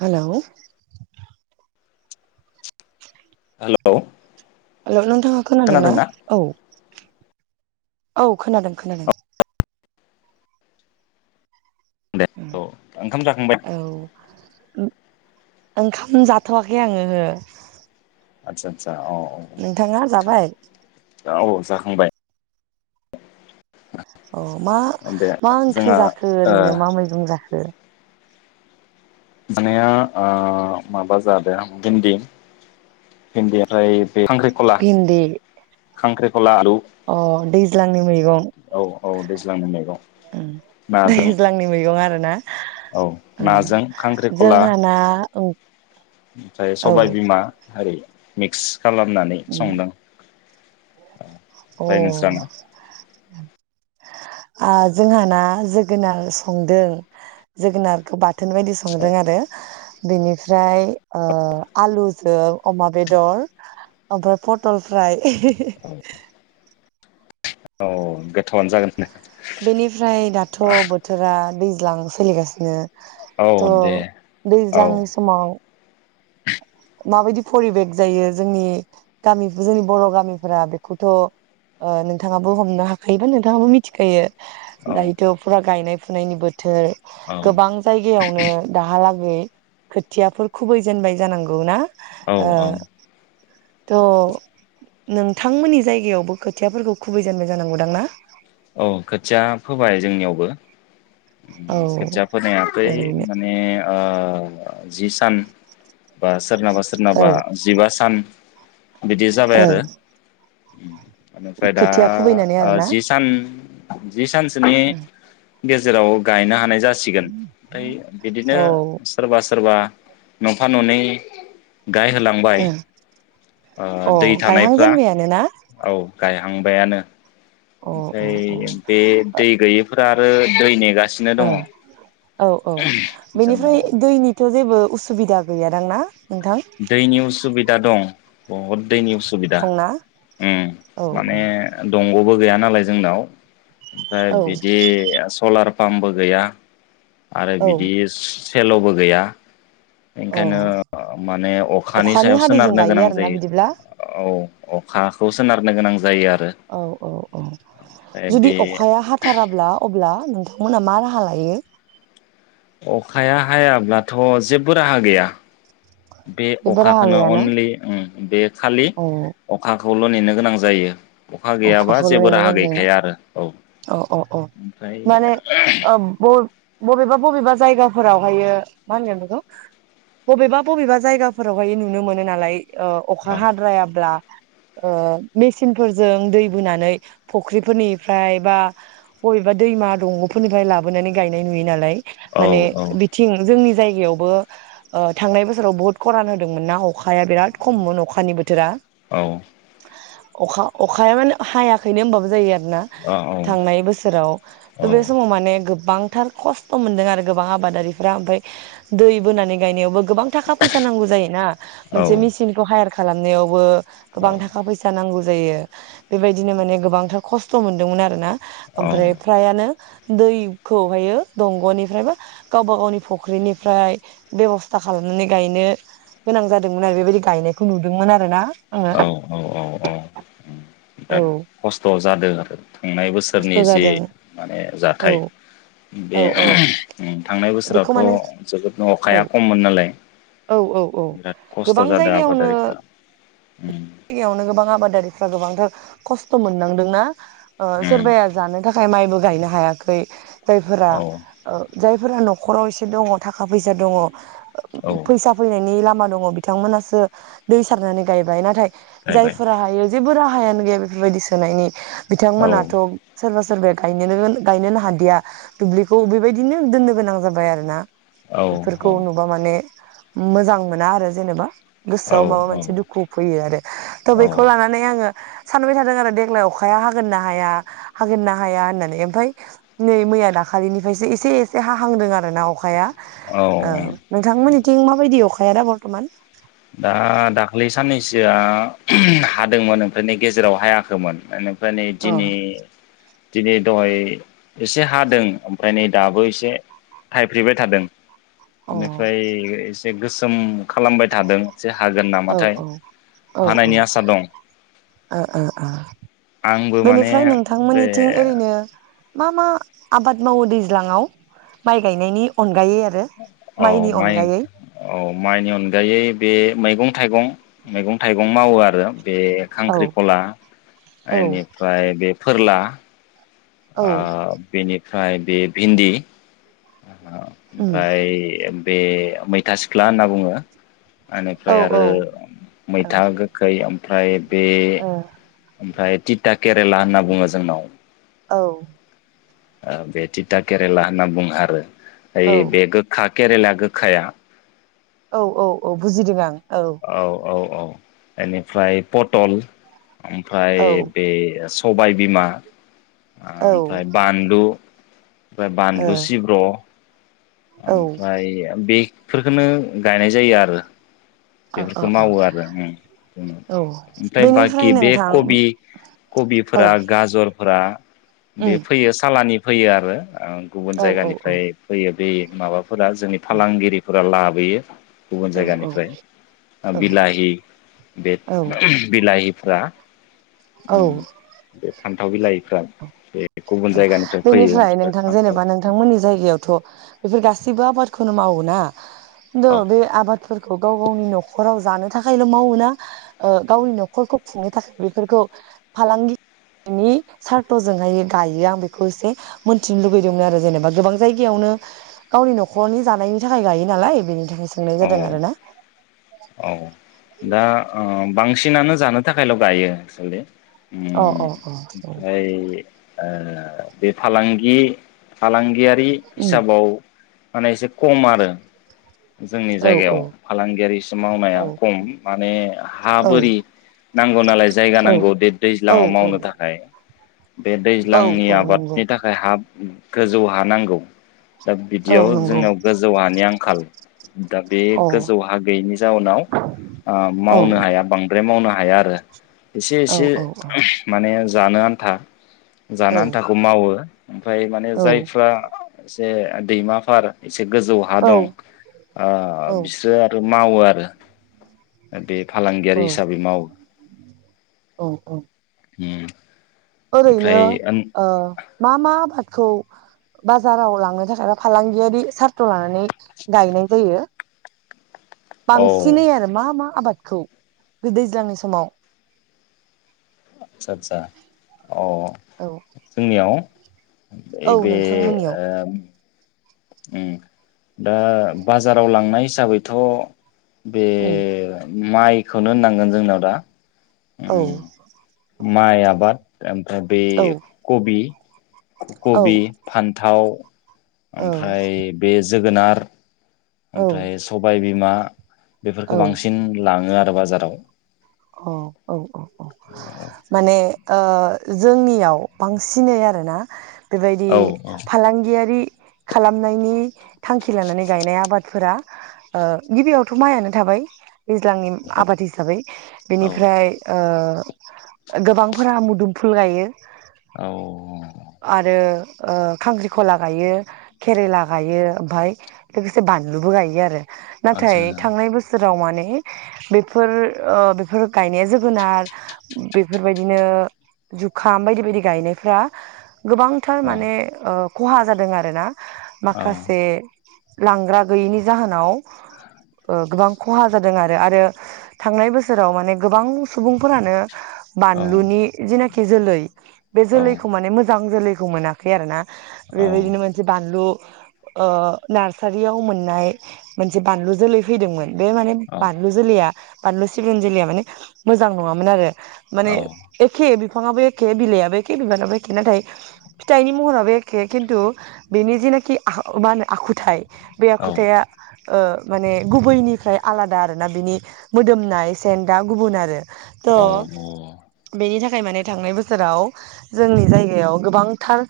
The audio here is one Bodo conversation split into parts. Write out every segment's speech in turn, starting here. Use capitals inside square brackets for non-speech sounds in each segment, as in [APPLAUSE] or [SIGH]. हेलौ हेलौ हेल' नोंथाङा खोनादोंना? औ। औ खोनादों खोनादों। दे औ ओंखाम जाखांबाय [INAUDIBLE] औ ओंखाम जाथवाखै आंङो ओहो। आतसा आतसा। औ जाबाय औ। औ जाखांबाय। अह मा दे मा ओंख्रि जोंहा जाखो ओ ओरैनो मा मैगं जाखो? माने ओ माबा जादो भेन्दि भेन्दि उमफ्राय खांख्रिख'ला। भिन्दि खांख्रेब अ दैज्लांनि मैगं औ औ दैज्लांनि मैगं ओम नाजों दैज्लांनि मैगं आरोना। औ उम नाजों खांख्रिखला जोंहाना ओं ओमफ्राय औ सबाय बिमा। हारि मिक्स। खालामनानै उम संदों। अ ओमफ्राय नोंस्राना आ जोंहाना जोगोनार संदों जोगोनारखौ बा थोन बायदि औ संदों आरो बेनि फ्राय ओ आलुजों अमा बेदर ओमफ्राय पटल फ्राय [UNINTELLIGIBLE] औ गोथावआनो जागोना दे। बेनिफ्राय दाथ' बोथोरा दैज्लां सोलिगासिनो। औ थ' दे औ दैज्लांनि समाव माबायदि परिबेक जायो जोंनि गामि जोंनि बर' गामिफोरा बेखौथ' ओ नोंथाङाबो हमनो हाखायोबा नोंथाङाबो मिथिखायो। औ दायथ'फोरा गायनाय फुनायनि बो थो औ गोबां जायो जायावनो दाहालागै खोथियाफोर खु गौना? औ औ थ' नोंथांमोननि जायगायावबो खोथियाफोरखौ खुबैजेनबाय जानांगौ। औ खोथिया फोबाय जोंनियावबो। औ ओम खोथिया फोनो हायाखै ओरैनो माने ओ ओ जि सोरनाबा औ सोरनाबा जिबा सान बिदि जाबाय ओ आरो। उम। एनिफ्राय दा खोथिया खुबैनानै ओ आरोना जि सान [INAUDIBLE] जि सान सोनि गेजेराव गायना नाय जासिगोन। यै बिदिनो औ सोरबा सोरबा न'फा न'नै गाय होलांबाय अ ओ दै गायहां थानायफ्रा जेनबायानो ना औ गायहांबायानो। अ अ अ ओ ओमफ्राय औ औ बे गैयादां ना? दैनि उसुबिदा दं, बहुद दैनि उसुबिदा दंना ओम औ औ माने दंग'बो गैया नालाय जोंनाव। ओमफ्राय औ बिदि आ सलार फामबो गैया। आरो औ बिदि स सेल'बो गैया। अ इखनो माने अखानि सायाव हादैजों सोनारनो गायो गोनां आरोना जायो बिदिब्ला ओ अखाखौ सोनारनो गोनां जायो आरो औ औ औ ओमफ्राय जुदि बे अखाया हाथाराब्ला अब्ला‌। नोंथांमोना मा राहा लायो? अखाया हायाब्लाथ' जेबो राहा गैया। बे जेबो राहा अखाखोनो गैयाना अनलि ओ बेे खालि औ अखा खौल' नेनो गोनां जायो अखा गैयाबा अखाखौल' जेबो नेनो राहा गोनां जायोना गैखाया आरो औ अ अ अ ओमफ्राय माने ओ ब बबेबा बबेबा जायगाफोरावहायो मा होनगोन बेखौ बबेबा बबेबा जायगाफोरावहाय नुनो मोनो नालाय ओ औ अखा हाद्रायाब्ला ओ मेसिनफोर जों दै बोनानै फुख्रिफोरनिफ्राय बा बबेबा दैमा दंग'फोरनिफ्राय लाबोनानै गायनाय नुयो नालाय माने बिथिं जोंनि जाय यि आव बो ओ थांनाय बोसोराव बुहुत खरान होदोंमोन ना अखा हाया बिराद खममोन अखानि बोथोरा अखा अखाया मानोे हायाखैनो होनबाबो जायो आरो। ना थांनाय बोसोराव थ बे समाव माने गोबां थार खस्थ' मोन्दों आरो गोबां आबादारिफ्रा ओमफाय दै बोनानै गायनायावबो गोबां थाखा फैसा नांगौ जायोना मोनसे मेचिनखौ हायार खालामनायावबो गोबां थाखा फैसा नांगौ जायो बेबायदिनो माने गोबांथार खस्थ' मोनदोंमोन आरो ना। ओमफ्राय फ्रायानो दैखौहायो दंग'निफ्राय बा गावबा गावनि फुख्रिनिफ्राय बेब'स्था खालामनानै गायनो गोनां जादोंमोन आरो बेबायदि गायनायखौ नुदोंमोन आरो ना। औ औ औ औ उम दा औ खस्थ' जादों आरो थांनाय बोसोरनि खस्थ' जि जादों माने जाथाय। औ बे औ औ थांनाय बेखौ बोसोरावथ माने जोबोद औ अखाया खममोन नालाय औ औ औ बिराद खस्थ गोबां जादों जायगायावनो आबादारिफ्रा। उम जायगायावनो गोबां आबादारि फ्रा गोबांथार खस्थ मोननांदोंना ओ उम सोरबाया जानो थाख थाखाय माइबो गायनो हायाखै। जायफोरा औ ओ जाय फोरा नख'राव एसे दङ थाखा फैसा दङ औ फैसा फैनायनि लामा दङ बिथांमोनासो दै सारनानै गायबाय नाथाय जाहैबाय जायफोरा हायो जेबो राहायानो गैया बेफोरबायदि सोनायनि औ बिथांमोनाथ' सोरबा सोर सोरबाया गायनो गोन गायनोनो हादिया। दुब्लिखौ बेबायदिनो दोननो गोनां जाबाय आरो ना। औ बेफोरखौ नुबा माने मोजां मोना आरो जेनेबा गोसोआव माबा औ मोनसे दुखु फैयो आरो थ औ बेखौ लानानै आङो सानबाय थादों आरो देग्लाय अखाया हागोन ना हाया हागोन ना हाया होननानै एमफाय नै मैया दाखालिनिफ्रायसो एसे एसे हाहांदों आरो ना अखाया ओ औ नोंथांमोननिथिं माबायदि अखा हायाना बरथमान दा दाखलैसो साननैसोआ हादोंमोन ओमफ्रायनो गेजेराव हायाखैमोन एनेब माने अ दिनै दिनै दहाय एसे हादों ओमफ्राय नै दाबो एसे थाइफ्रिबाय थादों। अ औ बेनिफ्राय एसे गोस जोंम खालामबाय थादों। एसे हागोन औ औ नामाथाय औ औ हानायनि आसा दं ओ ओ ओ, आंबो माने बेनिफ्राय बे नोंथांमोननिथिं ओरैनो मा मा आबाद मावो दैज्लाङाव माइ गायनायनि अन औ माइ औ माइनि अनगायै बे मैगं थाइगं मैगं थाइगं मावो आरो। बे औ खांख्रिखला औ एनिफ्राय बे फोरला आ औ बेनि बे भिन्दि। उम ओमफ्राय। बे मैथा सिख्ला होनना बुङो। औ इनिफ्राय औ आरो औ मैथा गोखै ओमफ्राय बे ओमफ्राय टिटा केरेला होनना बुङो जोंनाव औ। ओ बे थिथा केरेला होनना बुङो आरो औ ओय बे गोखा केरेला गोखाया औ औ औ बुजिदों आं। औ औ औ। बेनिफ्राय पटल ओमफ्राय औ बे स सबाय बिमा औ ओ ओमफ्राय बान्लु ओमफ्राय औ बानलु सिब्र'। ओमफ्राय बि बेफोरखौनो गायनाय जायो आरो। अ अ बेफोरखौ मावो आरो ओम औ ओमफ्राय बेनिफ्राय बाखि बे नोंथां कबि औ कबिफोरा गाजरफोरा बे उम फैयो सालानि फैयो आरो। आं गुबुन औ औ औ उम जायगानिफ्राय फैयो। दे माबा फोरा जोंनि फालांगिरिफोरा लाब। होयो। गुबुन औ जायगानिफ्राय ओ औ बिलाहि बे औ बिलाहिफ्रा उम बे फान्थाव बिलाइ औ बेनिफ्राय ओमफ्राय नोंथां फान्थाव जेनेबा नोंथांमोननि जायगायावथ' बे गासै सिबो आबादखौनो मावो ना द' औ बे आबादफोरखौ गाव-गावनि नखराव जानो थाखायल मावो ना ओ गावनि नखरखौ खुंनो थाखाय बेफोरखौ फालांगिनि सार्थजोंहाय गायो आं बेखौ इसे मोन्थिनो लुुबैदोंमोन आरो जेनेबा गोबां जायगायावनो गावनि नखरनि जानायनि थाखाय गायो नालाय बेनि थाखाय सोंनाय औ जादों आरो ना औ दा ओ बांसिनानो जानो थाखायल गायो एकचुलि। अ अ अ बे फालांगि फालांगिया बि उम हिसाबाव माने एसे खम आरो। जोंनि औ जायगायाव औ फालांगियारिसो मावनाया औ खम माने हा औ बोरि नांगौ नालाय जायगा नांगौ देर औ दैज्लाङाव मावनो थाखाय बे औ दैज्लांनि औ नंगौ आबादनि थाखाय हाब गोजौ हानांगौ। दा औ बिदियाव नंगौ जोंनाव गोजौ हानि आं खाल दा बे अ गोजौहा गैयिनि जाउनाव औ मावनो हाया बांद्राय मावनो हाया हाया आरो। इसे औ इसे औ औ माने जानो आन्था औ जाना आन्थाखौ मावो। ओमफ्राय माने औ जायफ्रा ए दैमाफार मोनसे गोजौ हा दं औ बिसोरो आरो मावो आरो। ओ दे फालांगियारि औ हिसाबै मावो। उम औ ओरैनो ओमफ्राय औ मा मा खौ बाजाराव लांनो थाखाय बा फालांगियारि सार्थ लानानै गायनाय जायो। बांसिनै आरो मा मा आबादखौ दैज्लांनि समाव आदसा आदसा अ औ जोंनियाव औ एबे नोंथांमोननियाव आ उम दा बाजाराव लांनाय हिसाबैथ बे उम माइखौनो होननांगोन जोंनाव दा औ माइ आबाद [UNINTELLIGIBLE] बे औ कबि औ कबि फान्थाव औ ओमफ्राय बे जोगोनार औ ओमफ्राय सबायबिमा बेफोरखौ बांसिन लाङो आरो बाजाराव औ औ औ औ माने ओ जोंनियाव बांसिनै आरोना बेबायदि औ फालांगियारि खालामनायनि थांखि लानानै गायनाय आबादफोरा ओ गिबियावथ माइआनो थाबाय दैज्लांनि आबाद हिसाबै औ बेनिफ्राय ओ गोबांफोरा मुदुमफुल गायो औ आरो खांख्रिखला गायो केरेला गायो ओमफ्राय लोगोसे बानलुबो गायो आरो आदसा नाथाय थांनाय बोसोर राव माने बेफोर ओ बेफोर गायनाया जोगोनार बेफोरबायदिनो जुखाम बायदि बायदि गायनायफ्रा गोबांथार औ माने खहा जादों आरो ना औ माखासे लांग्रा गैयिनि जाहोनाव ओ गोबां खहा जादों आरो, आरो थांनाय बोसो सोराव माने गोबां सुबुंफोरानो औ बानलुनि जेनाखि जोलै बे औ जोलैखौ माने मोजां जोलै खौ मोनाखै आरो ना। औ बेबायदिनो मोनसे बानलु ओ नार्सारियाव मोननाय मोनसे बानलु जोलै फैदोंमोन। बे माने औ बानलु जलैया बानलुस सिब्रुनि जोलैया माने मोजां नङामोन आरो। औ माने एखे बेफ फाङाबो एखे बिलाइाबो एखे बिबाराबो एखे नाथाय फिथाइनि महराबो एखे खिन्थु बेनि जेनाखि आह' मा होनो आखुथाय बे आखुथाया ओ माने गुबैनिफ्राय आलादा आरो ना बिनि मोदोमनाय एसेन दा गुबुन आरो औ थ' बेनि थाख थाखाय माने थांनाय बोसोराव जोंनि जायगायाव गोबांथार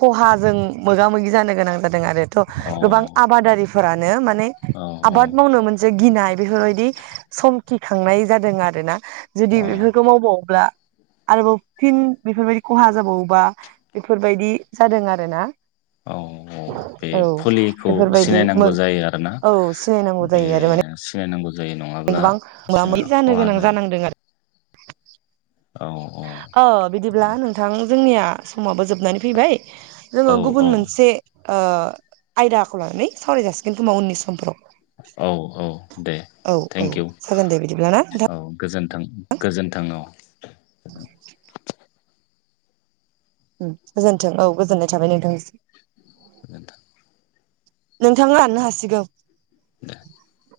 खहा जों मोगा-मोगि जानो गोनां जाद दों आरोथ' गोबां आबादारि फो फोरान नो माने औ औ आबद मावनो मोनसे गिनाय बेफोरबायदि सम खिखांनाय जादों आरो ना? जुदि बेफोरखौ मावबावोब्ला आरोबाव फिन बेफोरबायदि खहा जाबावोबा बेफोरबायदि जादों आरो ना? औ औ बे फुलिखौ बेफोरबायदि मो सिनायनांगौ जायो आरोना औ सिनायनांगौ बे जायो आरो माने सिनायनांगौ जायो नङाब्ला गोबां जोंहा मोगा-मोगि जानो खहा गोनां जायो जानांदों आर [INAUDIBLE] औ बिदिब्ला नोंथां जोंनिया समावबो जोबनानै फैबाय। जोङो औ गुबुन मोनसे ओ आयदाखौ लानानै सावराय जासिगोन खोमा उननि समफोराव। औ औ दे औ औ थेंकइउ जागोन दे बिदिब्ला ना औ गोजोन थां‌ गोजोनथों अ गोजोनथों औ गोजोननाय थाबाय नोंथांसिम। नोंथां नोंथां लांनो हासिगौ। [INAUDIBLE]